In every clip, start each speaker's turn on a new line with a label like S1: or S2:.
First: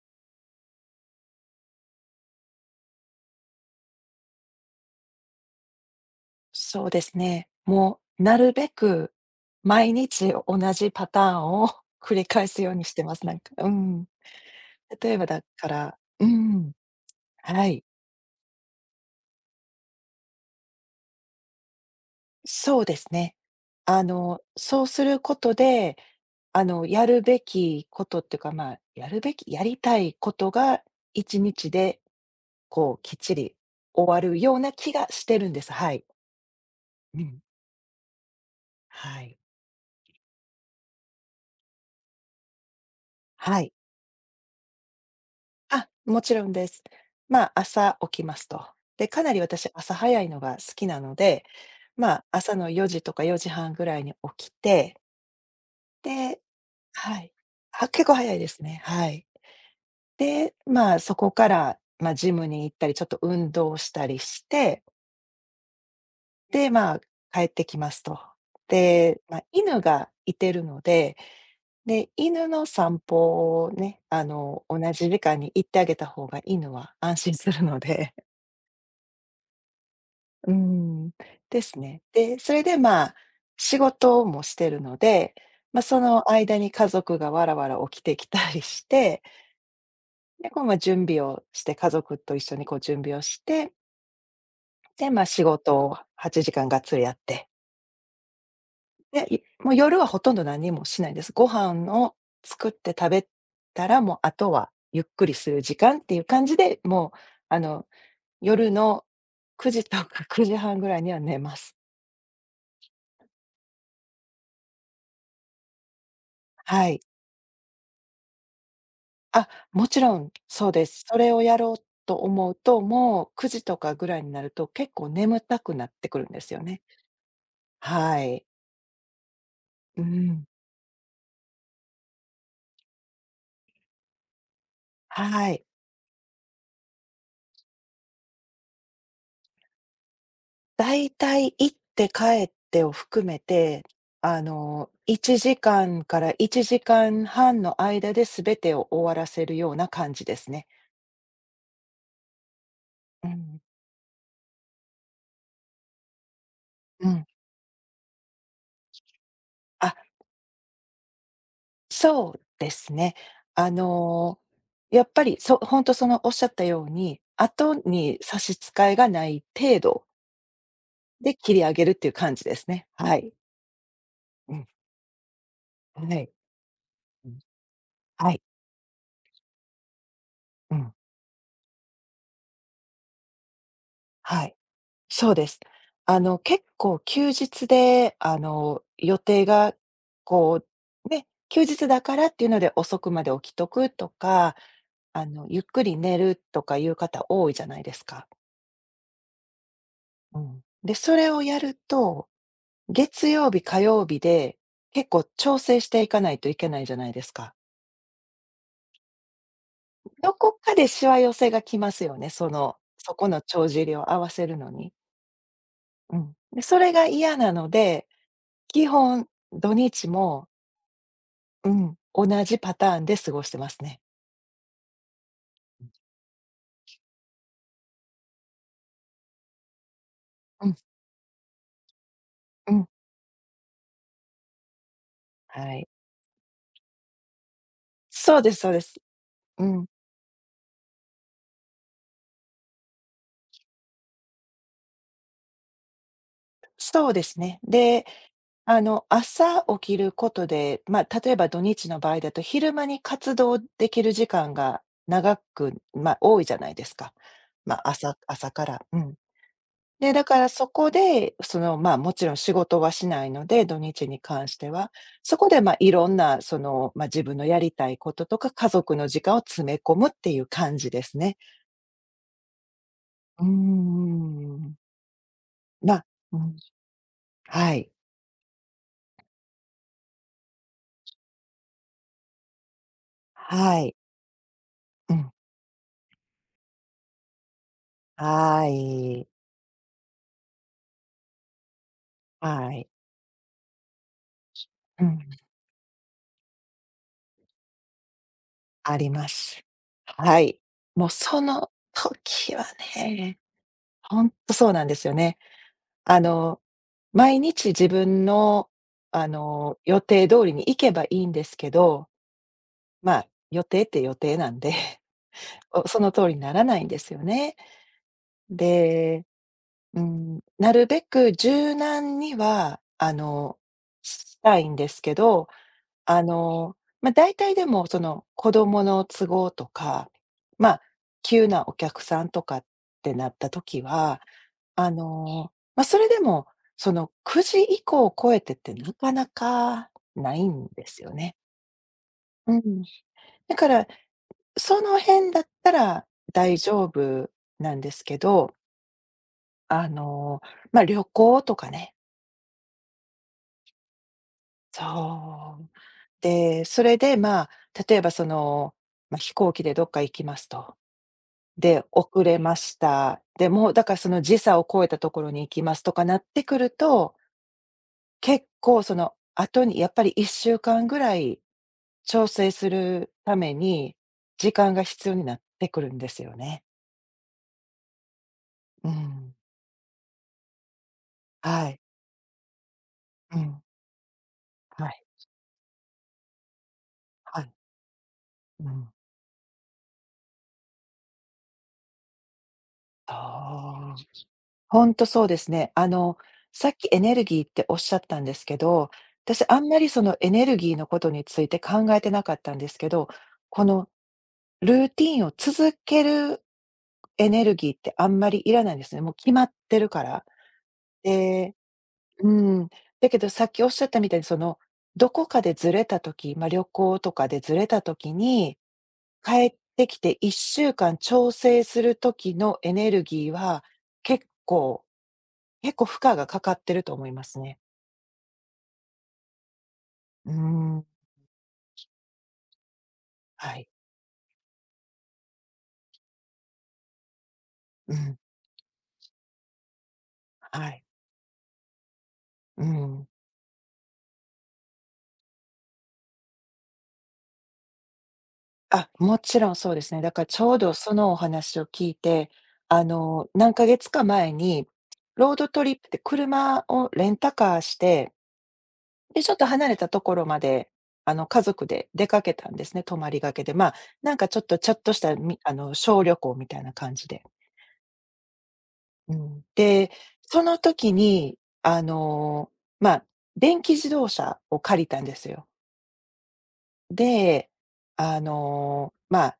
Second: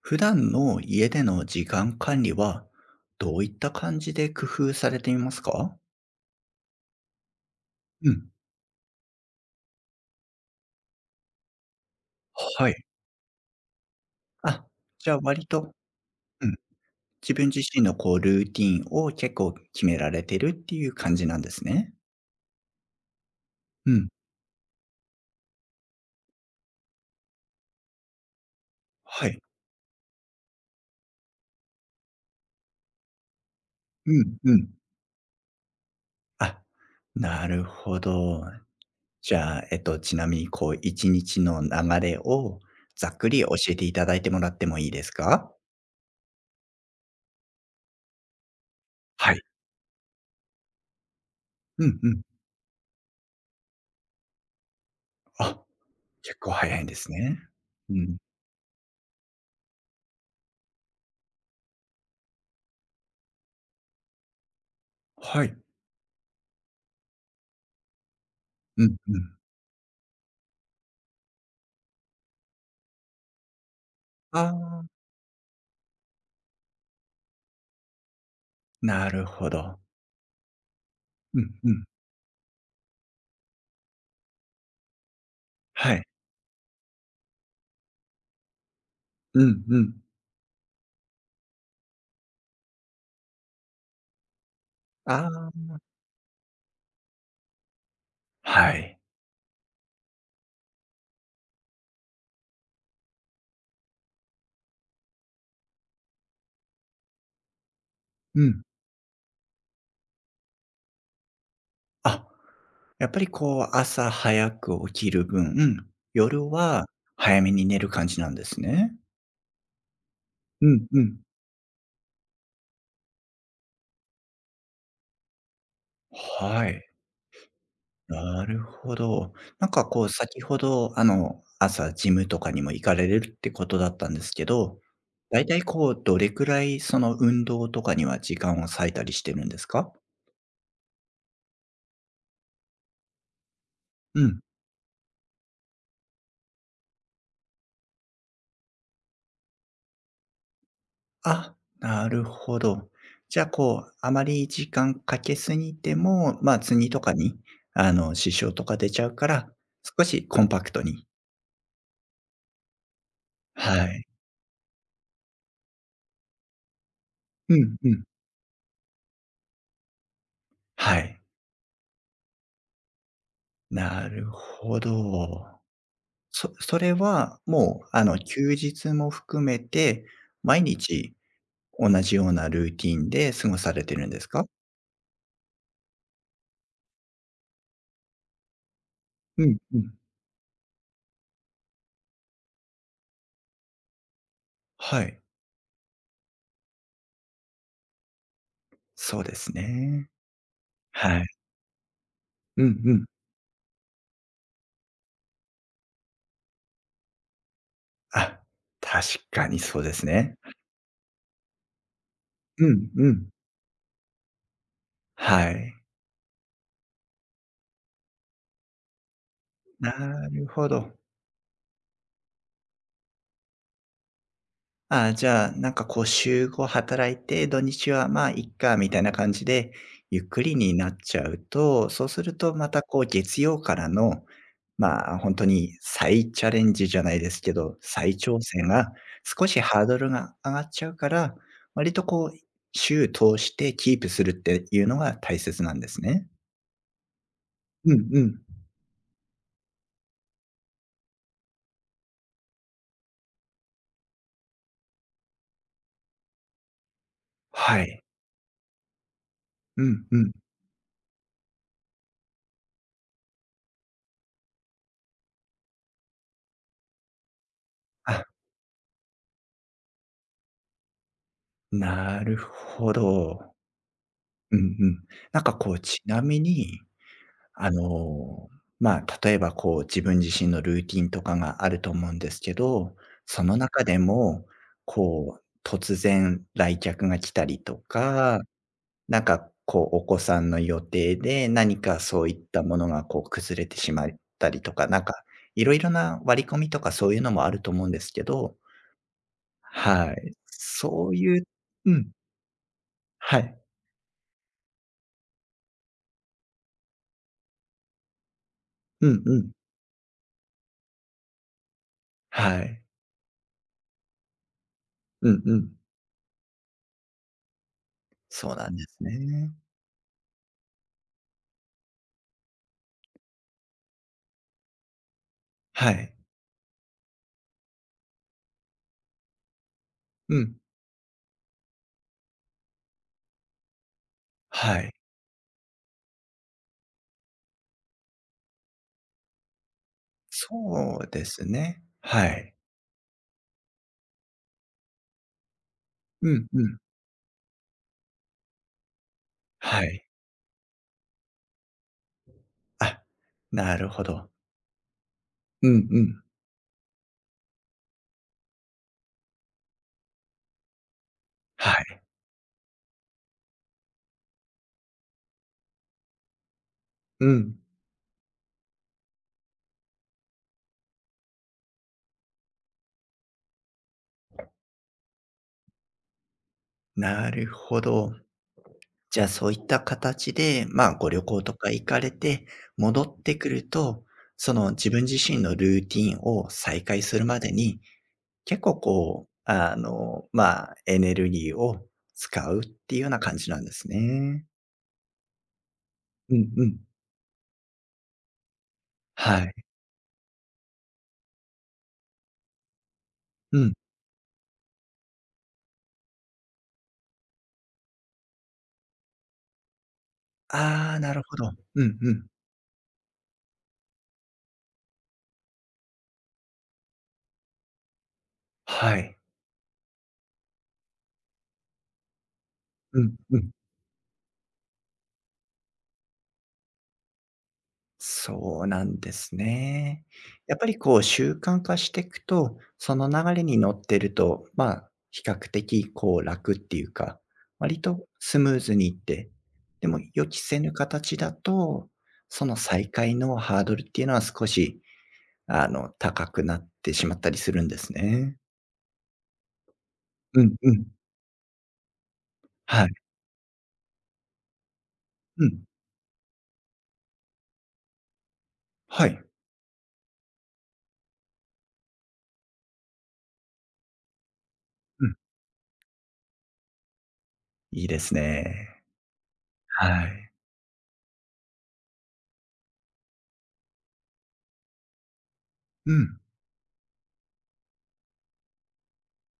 S1: 普段の家での時間管理は、どういった感じで工夫されていますか？
S2: そうですね。も
S1: う
S2: う、
S1: ん。
S2: なるべく毎日同じパターンを 繰り返す
S1: は
S2: よう
S1: い。
S2: にしてます、なんか。うん。
S1: あ、じ
S2: 例
S1: ゃ
S2: え
S1: あ
S2: ばだ
S1: 割
S2: か
S1: と、
S2: ら、う
S1: うん、
S2: ん、
S1: 自分自
S2: は
S1: 身
S2: い。
S1: のこうルーティンを結構決められてるっていう感じなんですね。
S2: そうですね。
S1: うん。
S2: そうすることで、やるべきことっていうか、まあ、やる
S1: は
S2: べ
S1: い。
S2: きやりたいことが1日で、こう、きっちり終
S1: う
S2: わ
S1: ん
S2: る
S1: う
S2: よう
S1: ん。
S2: な気がしてるんです。はい。
S1: あ、
S2: うん。
S1: なるほど。
S2: は
S1: じ
S2: い。
S1: ゃあ、ちなみにこう1日の流れをざっくり教
S2: はい。
S1: えていただいてもらってもいいですか？
S2: あ、もちろんです。まあ、朝起きますと。で、かな
S1: は
S2: り
S1: い。
S2: 私朝早いのが好きなので、
S1: うんう
S2: ま
S1: ん。
S2: あ、朝の4時とか4時半ぐらいに起きて、
S1: あ、結
S2: で、
S1: 構早いんです
S2: はい。
S1: ね。う
S2: 結構
S1: ん。
S2: 早いですね、はい。で、まあ、そこから、まあ、ジムに行ったり、ちょっと運動したりして、
S1: はい。
S2: で、まあ、帰ってきますと。
S1: うんう
S2: で、ま
S1: ん。
S2: あ、犬がいてるので、で、犬の散歩をね、
S1: あ
S2: 同
S1: あ、
S2: じ時間に行ってあげた方が犬は安心するので。
S1: なるほど。
S2: うーん、
S1: うん
S2: で
S1: う
S2: す
S1: ん。
S2: ね。で、それで、まあ、仕事もしてるので、ま、
S1: は
S2: そ
S1: い。
S2: の間に家族がわらわら起きてきたりして、
S1: うんうん。
S2: で、こう、ま、準備をして、家族と一緒にこう準備をして、で、ま、
S1: あ
S2: 仕
S1: あ、
S2: 事を8時間がっつりやって、
S1: はい。
S2: で、もう夜はほとんど何にもしないんです。ご飯を作って食べたら、もうあとはゆっくりする時間っていう感じで、もう、あの、
S1: うん。
S2: 夜の9時とか9時半ぐらいには寝ます。
S1: あ、やっぱりこう朝早く起きる分、うん、夜は
S2: はい。
S1: 早めに寝る感じなんですね。
S2: あ、もちろん、
S1: う
S2: そうで
S1: んう
S2: す。そ
S1: ん。
S2: れをやろうと思うと、もう9時とかぐらいになると、結構眠たくなってくるんですよ
S1: は
S2: ね。
S1: い。
S2: はい。
S1: なるほど。なんか
S2: う
S1: こう先
S2: ん。
S1: ほど、あの、朝ジムとかにも行かれるってことだったんですけど、だい
S2: は
S1: たい
S2: い。
S1: こうどれくらいその運動とかには時間を割いたりしてるんですか？
S2: だいたい行って帰ってを含めて、
S1: うん。
S2: 1時間から1時間半の間で全てを終わらせるような感じですね。
S1: あ、なるほど。
S2: う
S1: じゃあ、
S2: ん。
S1: こう、あまり時間かけすぎても、まあ、図にと
S2: う
S1: か
S2: ん。
S1: に、あの、支障とか出ちゃうから、
S2: あ、
S1: 少しコンパクトに。
S2: そうですね。あ
S1: はい。
S2: の、やっぱり、そほんそのおっしゃったように、
S1: う
S2: 後
S1: んうん。
S2: に差し支えがない程度
S1: はい。
S2: で切り上げるっていう感じですね。はい。
S1: なる
S2: うん、
S1: ほど。
S2: はい。
S1: それ
S2: うん、
S1: はもう、あの、
S2: はい。
S1: 休日も含めて、毎
S2: うん、
S1: 日同じようなルーティンで過ごされてるんです
S2: は
S1: か？
S2: い。そうです。結構休日で、予定
S1: うん
S2: が
S1: うん。
S2: こう、ね、休日だからっていうので遅くまで起きとくとか、
S1: はい。
S2: ゆっくり寝るとかいう方多いじゃないですか。
S1: そうですね。
S2: うん。で、そ
S1: はい。
S2: れをやると
S1: うんうん。
S2: 月曜日、火曜日で、結構調整していかないといけないじゃないですか。
S1: あ、確かにそうです
S2: ど
S1: ね。
S2: こかでしわ寄せがきますよね、
S1: うんう
S2: そこ
S1: ん。
S2: の帳尻を合わせるのに。
S1: はい。
S2: うん。で、それが嫌なので、基本土日
S1: なる
S2: も、
S1: ほど。
S2: うん、同じパターンで過ごしてますね。
S1: あじゃあ、なんかこう週5働いて、土日はまあいっかみたいな感じで、ゆっくり
S2: うん、
S1: になっちゃうと、そうするとま
S2: う
S1: た
S2: ん、
S1: こう月曜からの、まあ、本当に
S2: はい。
S1: 再チャレンジじゃないですけど、再
S2: そ
S1: 挑
S2: うです
S1: 戦
S2: そうで
S1: が
S2: す。
S1: 少し
S2: う
S1: ハ
S2: ん、
S1: ードルが上がっちゃうから、割とこう週通してキープするっていうのが大切なんですね。
S2: そうですね。
S1: う
S2: で、
S1: んうん。
S2: 朝起きることで、まあ、例えば土日の場合だと、昼間に活動できる時間が長く、まあ、多いじゃないですか。ま
S1: は
S2: あ、
S1: い。
S2: 朝から。うん。
S1: うん
S2: で、
S1: う
S2: だ
S1: ん。
S2: からそこで、まあ、もちろん仕事はしないので、土日に関しては。そこで、まあ、いろんな、まあ、自分のやりたいこ
S1: あ、
S2: ととか、家族の時間を詰め込むっていう感じですね。
S1: なるほ
S2: うー
S1: ど。うん
S2: ん。
S1: うん。なんかこう、
S2: ま
S1: ち
S2: あ、
S1: な
S2: う
S1: み
S2: ん、
S1: に、あ
S2: はい。
S1: の、まあ、例えばこう、自分自身のルーティンとかがあると思うんですけど、その
S2: は
S1: 中
S2: い。
S1: でも、
S2: うん。
S1: こう、突然来客が来たりとか、
S2: は
S1: なん
S2: い。
S1: かこう、お子さんの予定で何かそういった
S2: は
S1: も
S2: い。
S1: のがこう、崩れてしまったりとか、な
S2: う
S1: んか
S2: ん。
S1: いろいろな割り込みとかそういうのもあると思うんですけど、
S2: あります。
S1: はい。
S2: はい。も
S1: そ
S2: う
S1: うい
S2: そ
S1: う
S2: の
S1: うん、
S2: 時はね、
S1: はい。
S2: ほんとそうなんですよね。あの、毎日自分の、
S1: うんうん。
S2: 予定通りに行けばいいんですけど、
S1: はい。
S2: まあ、予定って予定なんで、
S1: うんう ん。
S2: その通りにならないんですよね。
S1: そうなんです
S2: で、
S1: ね。
S2: うん、なるべく柔軟には、したいんですけど、
S1: はい。
S2: まあ、大体でもその子供の都合とか、
S1: うん。
S2: まあ、急なお客さんとかってなった時は、
S1: はい。
S2: まあ、それでもその9時以降を超えてってなかなかないんで
S1: そ
S2: す
S1: う
S2: よ
S1: で
S2: ね。
S1: すね。は
S2: う
S1: い。
S2: ん。だから、その辺だったら
S1: うん
S2: 大
S1: うん。
S2: 丈夫なんですけど、
S1: は
S2: あ
S1: い。
S2: の、まあ、旅行とかね、
S1: あ、なるほど。
S2: そう。
S1: うんうん。
S2: で、それで、まあ、例えばまあ、飛行機でどっか行きますと。
S1: は
S2: で、
S1: い。
S2: 遅れました。で、もうだからその時差を超えたところに行きますとかなってくると、
S1: うん。
S2: 結構その後にやっぱり1週間ぐらい調整するために、時間が必要になってくるんですよね。
S1: なるほど。
S2: う
S1: じゃあ、
S2: ん。
S1: そういった形で、まあ、ご旅行と
S2: は
S1: か
S2: い。
S1: 行かれて、戻って
S2: う
S1: く
S2: ん。
S1: ると、その
S2: は
S1: 自
S2: い。
S1: 分自身のルーティンを再開するま
S2: は
S1: で
S2: い。
S1: に、結
S2: う
S1: 構
S2: ん。
S1: こう、あの、まあ、エネルギーを使うっていうような感じなんです
S2: ああ。
S1: ね。
S2: ほんとそうですね。
S1: うんう
S2: さっ
S1: ん。
S2: きエネルギーっておっしゃったんですけど、
S1: は
S2: 私
S1: い。
S2: あんまりそのエネルギーのことについて考えてなかったんですけど、
S1: う
S2: こ
S1: ん。
S2: のルーティンを続けるエネルギーってあんまりいらないんですね。もう決まってるから。
S1: ああ、なるほど。
S2: で、
S1: うんうん。
S2: うん。だけどさっきおっしゃったみたいにどこかでずれたとき、まあ、旅行とかでずれたときに、
S1: はい。
S2: 帰ってきて1週間調整する時のエネ
S1: う
S2: ル
S1: ん
S2: ギー
S1: うん。
S2: は、結構結構負荷がかかってると思いますね。
S1: そうなんですね。
S2: うー
S1: やっぱり
S2: ん。
S1: こう習慣化していくと、その流れ
S2: は
S1: に
S2: い。
S1: 乗ってると、まあ、比較的こう楽っていうか、割
S2: う
S1: と
S2: ん。
S1: スムーズにいって、でも予期せ
S2: は
S1: ぬ
S2: い。
S1: 形だと、その
S2: う
S1: 再
S2: ん。
S1: 開のハードルっていうのは少し、あの、高くなってしまったりするんですね。
S2: あ、もちろんそうですね。だからち
S1: う
S2: ょ
S1: ん
S2: う
S1: う
S2: ど
S1: ん。
S2: そのお話を聞いて、
S1: はい。
S2: 何ヶ月か前に、ロー
S1: う
S2: ド
S1: ん。
S2: トリップって車をレンタカーして、
S1: は
S2: で、
S1: い。
S2: ちょっと離れたところまで、家族で出かけたんですね、泊まりがけで。まあ、なんかちょっとし
S1: う
S2: た、
S1: ん。
S2: みあの、小旅行みたいな感じで。
S1: いいですね。
S2: うん。で、
S1: はい。
S2: その時に、あの、まあ、電気自動車を借りたんですよ。
S1: うん。
S2: で、まあ、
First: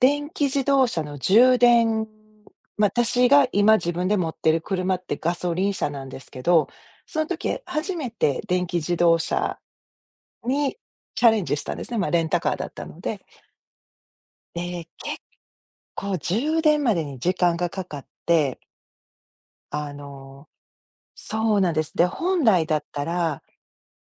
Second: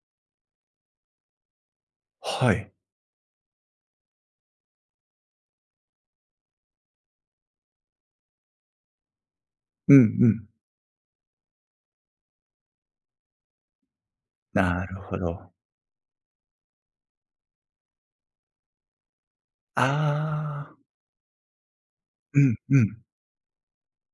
S2: 電気自動車の充電、
S1: はい。
S2: まあ、私が今自分で持ってる車ってガソリン車なんですけど、その時初めて電気自動車
S1: うんうん。
S2: にチャレンジしたんですね。まあ、レンタカーだったので。で、
S1: なるほ
S2: 結
S1: ど。
S2: 構充電までに時間がかかって、あのー
S1: ああ、
S2: そうなんです。で、
S1: う
S2: 本
S1: ん
S2: 来だ
S1: う
S2: っ
S1: ん。
S2: たら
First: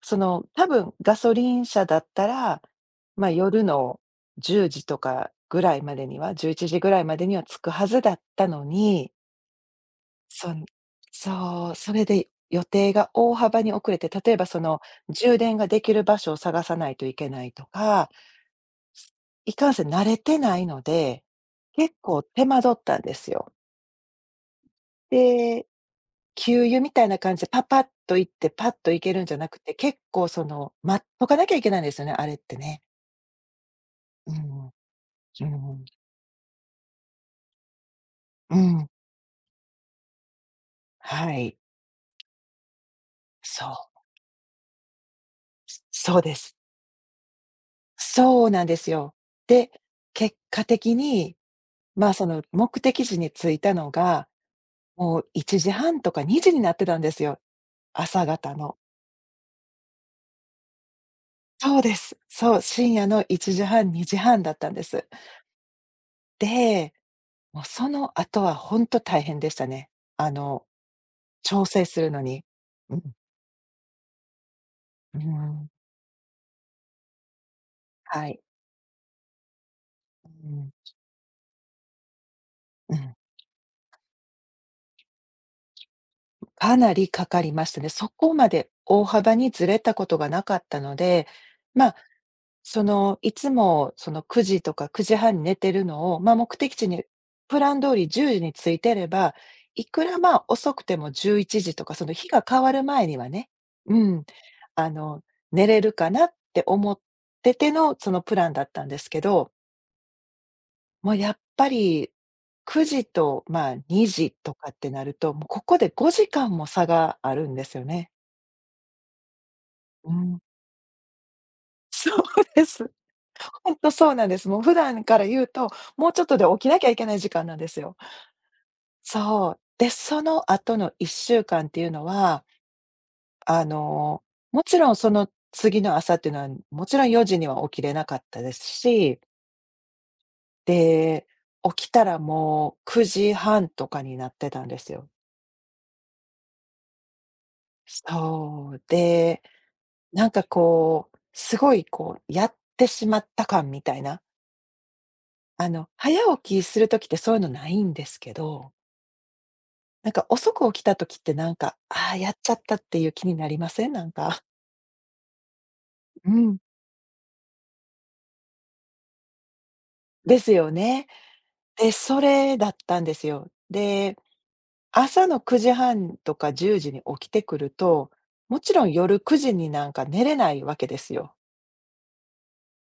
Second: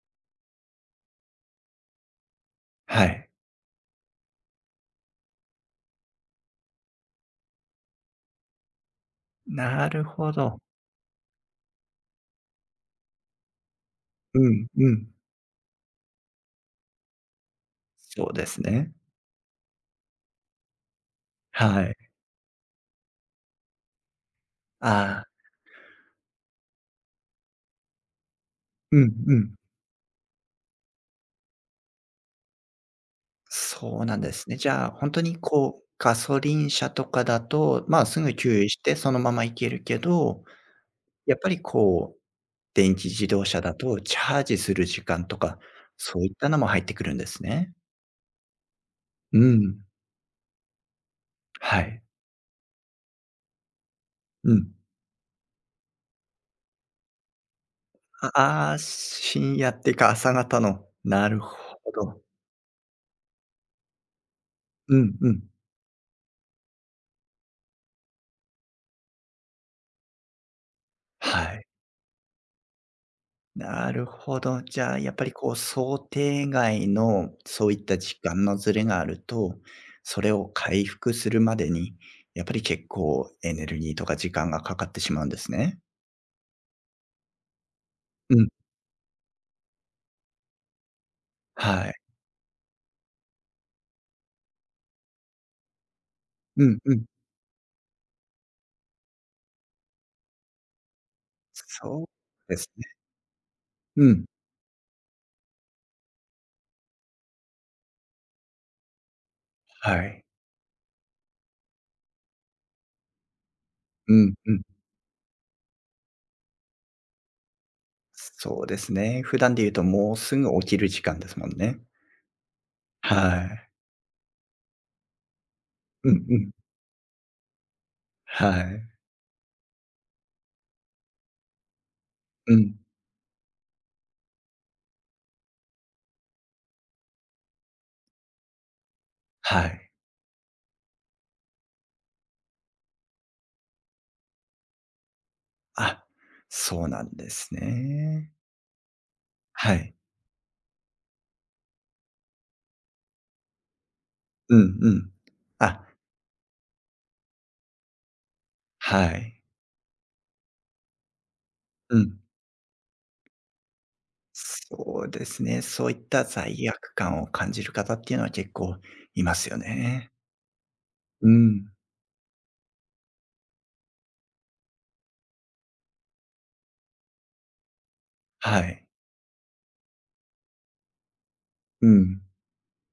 S2: 多分ガソリン車だったら、
S1: は
S2: ま
S1: い。
S2: あ、夜の10時とかぐらいまでには、11時ぐらいまでには着くはずだったのに、
S1: なるほ
S2: そ
S1: ど。
S2: んそう、それで予定が大幅に遅れて、例えば
S1: うんうん。
S2: 充電ができる場所を探さないといけないとか、
S1: そうですね。
S2: いかんせん慣れてないので、
S1: は
S2: 結
S1: い。
S2: 構手間取ったんですよ。
S1: ああ、
S2: で、給油みたいな感じでパパッと行って、パッと
S1: う
S2: 行け
S1: ん
S2: るんじ
S1: う
S2: ゃな
S1: ん。
S2: くて、結構待っとかなきゃいけないんですよね、あれってね。
S1: そうなん
S2: う
S1: ですね。じ
S2: ん、
S1: ゃあ、ほんとに
S2: う
S1: こ
S2: ん、
S1: う、ガソリン車とかだと、まあ、すぐ給
S2: う
S1: 油し
S2: ん、
S1: てそのまま行けるけど、
S2: は
S1: やっぱ
S2: い。
S1: りこう、電気自動車
S2: そ
S1: だと
S2: う、
S1: チャージする時間とか、
S2: そ
S1: そ
S2: う
S1: うい
S2: で
S1: った
S2: す。
S1: のも入ってくるんですね。
S2: そうなんですよ。
S1: う
S2: で、
S1: ん。
S2: 結果的に、
S1: はい。
S2: まあ、その目的地に着いたのが、
S1: うん。
S2: もう1時半とか2時になってたんですよ、朝方
S1: あ
S2: の。
S1: あ、深夜っていうか、朝方の。なるほ
S2: そうです。
S1: ど。
S2: そう、深夜の1時半、2時半だったんで
S1: う
S2: す。
S1: んうん。
S2: で、もうその後は本当大変でしたね。あの、
S1: は
S2: 調
S1: い。
S2: 整するのに。うん、
S1: なるほど。じゃあ、やっ
S2: う
S1: ぱりこう、
S2: ん、
S1: 想定外のそういった時
S2: はい。
S1: 間のずれがあると、それ
S2: う
S1: を
S2: ん、
S1: 回復するまでに、やっぱり結
S2: うん。
S1: 構エネルギーとか時間がかかってしまうんですね。
S2: かなりかかりましたね。そこ
S1: う
S2: ま
S1: ん。
S2: で大幅にずれたことがなかったので、ま
S1: は
S2: あ、
S1: い。
S2: いつもその9時とか9時半に寝てるのを、まあ、目
S1: う
S2: 的
S1: ん
S2: 地
S1: う
S2: に
S1: ん。
S2: プラン通り10時に着いてれば、いくら、まあ、遅くても11時とか、そ
S1: そう
S2: の日が
S1: で
S2: 変
S1: す
S2: わる
S1: ね。
S2: 前にはね、う
S1: う
S2: ん、
S1: ん。
S2: あの、寝れるかなって思ってての、そのプランだったんですけど、
S1: はい。
S2: もうやっぱり9時と、まあ、2
S1: う
S2: 時
S1: んう
S2: と
S1: ん。
S2: かってなると、もうここで5時間も差があるんですよね。
S1: そうですね。普段で言うと
S2: う
S1: もうす
S2: ん、
S1: ぐ起きる時間ですもんね。
S2: そうです。
S1: は い。
S2: ほんとそうなんです。もう普段から言うと、もう
S1: う
S2: ちょ
S1: ん
S2: っと
S1: う
S2: で
S1: ん。
S2: 起きなきゃいけない時間なんですよ。
S1: はい。
S2: そう。で、その後の1週間っていうのは、
S1: うん。
S2: あの、もちろんその次の朝っていうのは、もちろん4時には起きれなかったですし、
S1: はい。
S2: で、起きたらもう9時半とかになってたんですよ。
S1: あ、そうなんですね。
S2: そう。で、
S1: はい。
S2: なんかこう、すごいこう、やってしまった感みたいな
S1: うんうん。あ、
S2: 早起きするときってそういうのないんですけど、
S1: はい。
S2: なんか遅く起きたときってなんか、
S1: う
S2: ああ、
S1: ん。
S2: やっちゃったっていう気になりません？なんか。
S1: そうですね。そういった
S2: うん。
S1: 罪悪感を感じる方っていうのは結構いますよね。
S2: ですよね。
S1: うん。
S2: で、それだったんですよ。で、朝の9時半とか10時に起きてくると、も
S1: は
S2: ちろ
S1: い。
S2: ん夜9時になんか寝れないわけですよ。
S1: うん。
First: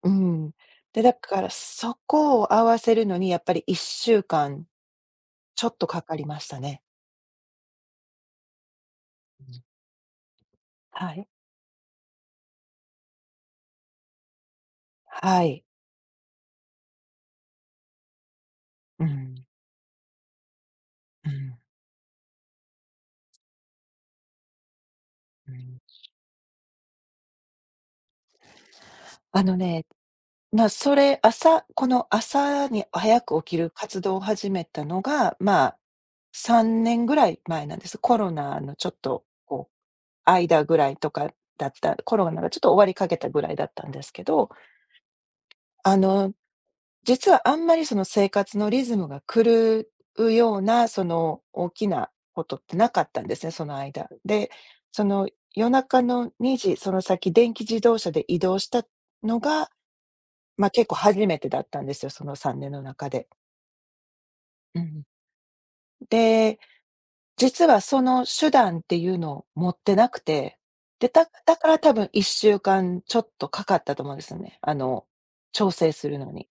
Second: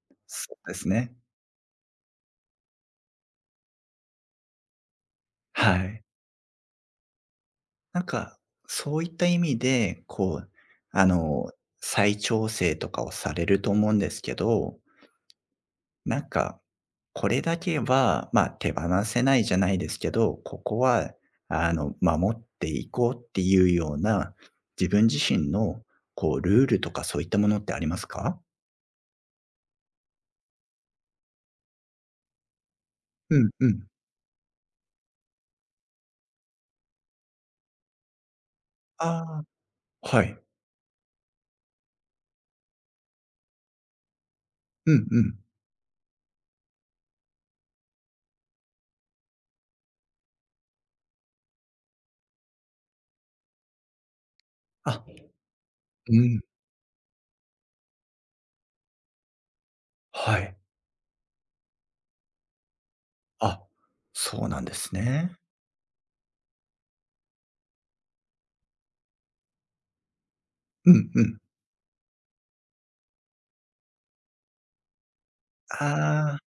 S2: うん。
S1: そうです
S2: で、だ
S1: ね。
S2: からそこを合わせるのにやっぱり1週間ちょ
S1: は
S2: っとか
S1: い。
S2: かりましたね。
S1: なんか、そういった意
S2: う
S1: 味
S2: ん。
S1: で、こう、あ
S2: はい。
S1: の、再調整とかをされると思うんですけど、
S2: はい。
S1: なんかこれだけは、まあ、手放
S2: う
S1: せ
S2: ん。
S1: ないじゃないですけど、ここは、
S2: うん。
S1: あの、守っていこうっていうような、自分自身
S2: うん。
S1: の、こう、ルールとかそういったものってありますか？
S2: あのねまあ、それ、朝この朝に早
S1: う
S2: く
S1: ん
S2: 起き
S1: う
S2: る
S1: ん。
S2: 活動を始めたのが、まあ、3年ぐらい前なんです。コロナのちょっと、
S1: ああ、
S2: こう、
S1: はい。
S2: 間ぐらいとかだったコロナがちょっと終わりかけたぐらいだったんですけど、
S1: うんうん。
S2: あの、実はあんまりその生活のリズムが狂うような、その、大きなことってなかったんですね、その間。で、
S1: あ、
S2: その、夜中
S1: う
S2: の
S1: ん、
S2: 2時、その先電気自動車で移動したのが
S1: はい。
S2: まあ、結構初めてだったんですよ、その3年の中で。
S1: あ、そうなんで
S2: う
S1: す
S2: ん。
S1: ね。
S2: で、実はその手段っていうのを持ってなくて、
S1: う
S2: で、
S1: んう
S2: だ
S1: ん。
S2: だから多分1週間ちょっとかかったと思うんですよね。あの、調整するの
S1: ああ、
S2: に。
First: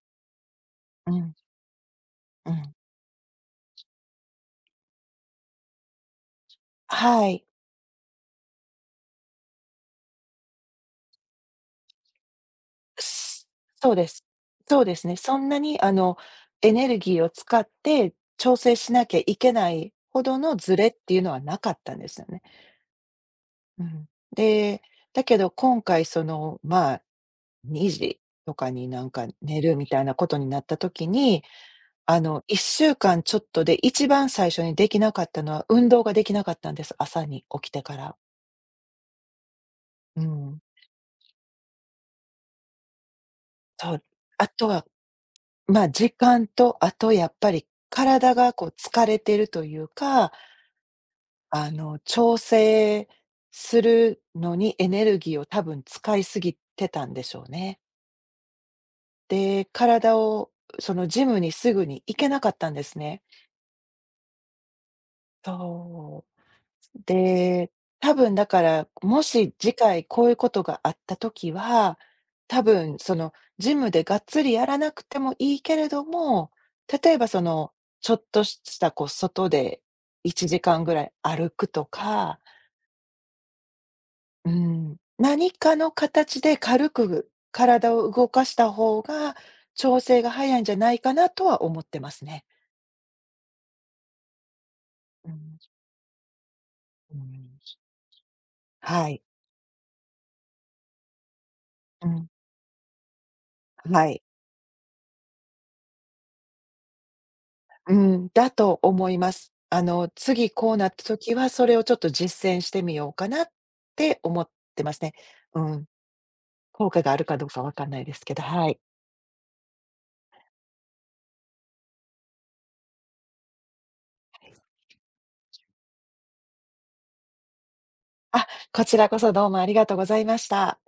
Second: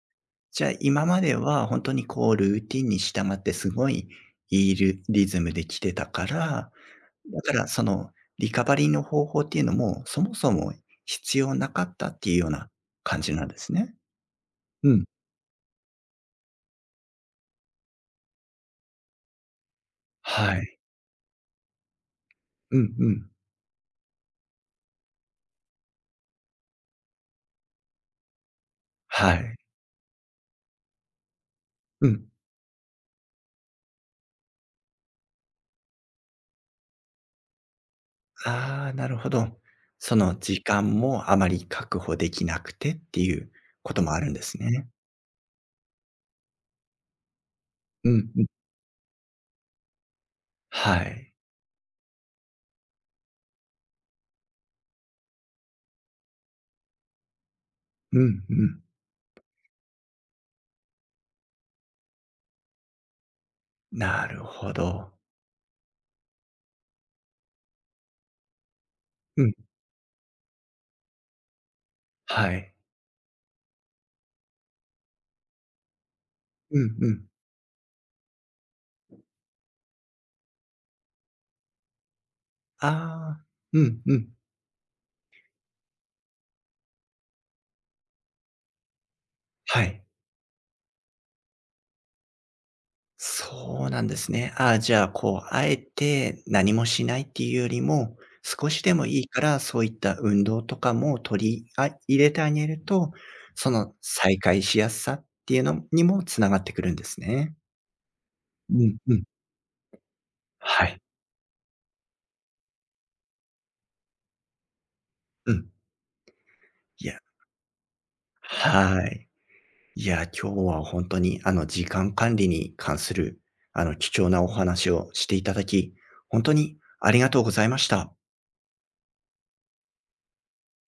S1: じゃあ、今
S2: う
S1: まで
S2: ん、
S1: は本当にこう
S2: う
S1: ルー
S2: ん。
S1: ティンに従ってすごいいいリズムで来てたから、
S2: は
S1: だ
S2: い。
S1: から、その、リカバリーの方法っていうのも、そもそも必要なかったっていうような感じな
S2: す
S1: んです
S2: そ
S1: ね。
S2: うです。そう
S1: う
S2: で
S1: ん。
S2: すね。そんなにエネルギーを使って調整しなきゃいけないほど
S1: は
S2: のズ
S1: い。
S2: レっていうのはなかったんですよね。
S1: うんうん。
S2: うん。で、だけど今回その、まあ2時とかになんか
S1: はい。
S2: 寝るみたいなことになった時に、
S1: う
S2: あ
S1: ん。
S2: の、1週間ちょっとで一番最初にできなかったのは、運動ができなかったんです。朝に起きてから。
S1: ああ、なるほど。そ
S2: う
S1: の
S2: ん。
S1: 時間もあまり確保できなくてっていう
S2: そ
S1: こと
S2: う。
S1: もあるんで
S2: あ
S1: す
S2: とは、
S1: ね。
S2: まあ、時間と、あとやっぱり
S1: うん
S2: 体
S1: うん。
S2: がこう疲れてるというか、
S1: はい。
S2: あの、調整するのにエネルギーを多分使いすぎてたんでしょうね。
S1: うんうん。
S2: で、体をそのジムにすぐに行けなかったんですね。
S1: なるほど。
S2: そう。で、多分だから、も
S1: うん。
S2: し次回こういうことがあった時は、
S1: は
S2: 多
S1: い。
S2: 分そのジムでがっつりやらなくてもいいけれども、
S1: うんう
S2: 例え
S1: ん。
S2: ばその、ちょっとしたこう外で1時間ぐらい歩くとか、
S1: ああ。うんうん。
S2: うん、何かの形で軽く体を動かした方が、
S1: は
S2: 調
S1: い。
S2: 整が早いんじゃないかなとは思ってますね。
S1: そうなんですね。ああ、じゃあ、
S2: う
S1: こう、
S2: ん、
S1: あえて何もし
S2: う
S1: ないって
S2: ん、
S1: いうよりも、少しでも
S2: はい。
S1: いいから、そういった運動とかも取りあ
S2: う
S1: 入
S2: ん、
S1: れてあげると、その
S2: はい。
S1: 再開しやすさっていうのにもつながってくるんですね。
S2: うん、だ
S1: う
S2: と
S1: ん
S2: 思
S1: う
S2: い
S1: ん。
S2: ます。あの、次こう
S1: は
S2: なっ
S1: い。
S2: た時は、それをちょっと実践してみようかなって思ってますね。
S1: う
S2: う
S1: ん。
S2: ん。効果
S1: い
S2: があ
S1: や、
S2: るかどうかわかんないですけど、はい。
S1: はい。いや、今日は本当に、あの、時間管理に関する、あの、貴重なお話をしていただき、本当にありがとうございました。
S2: あ、こちらこそどうもありがとうございました。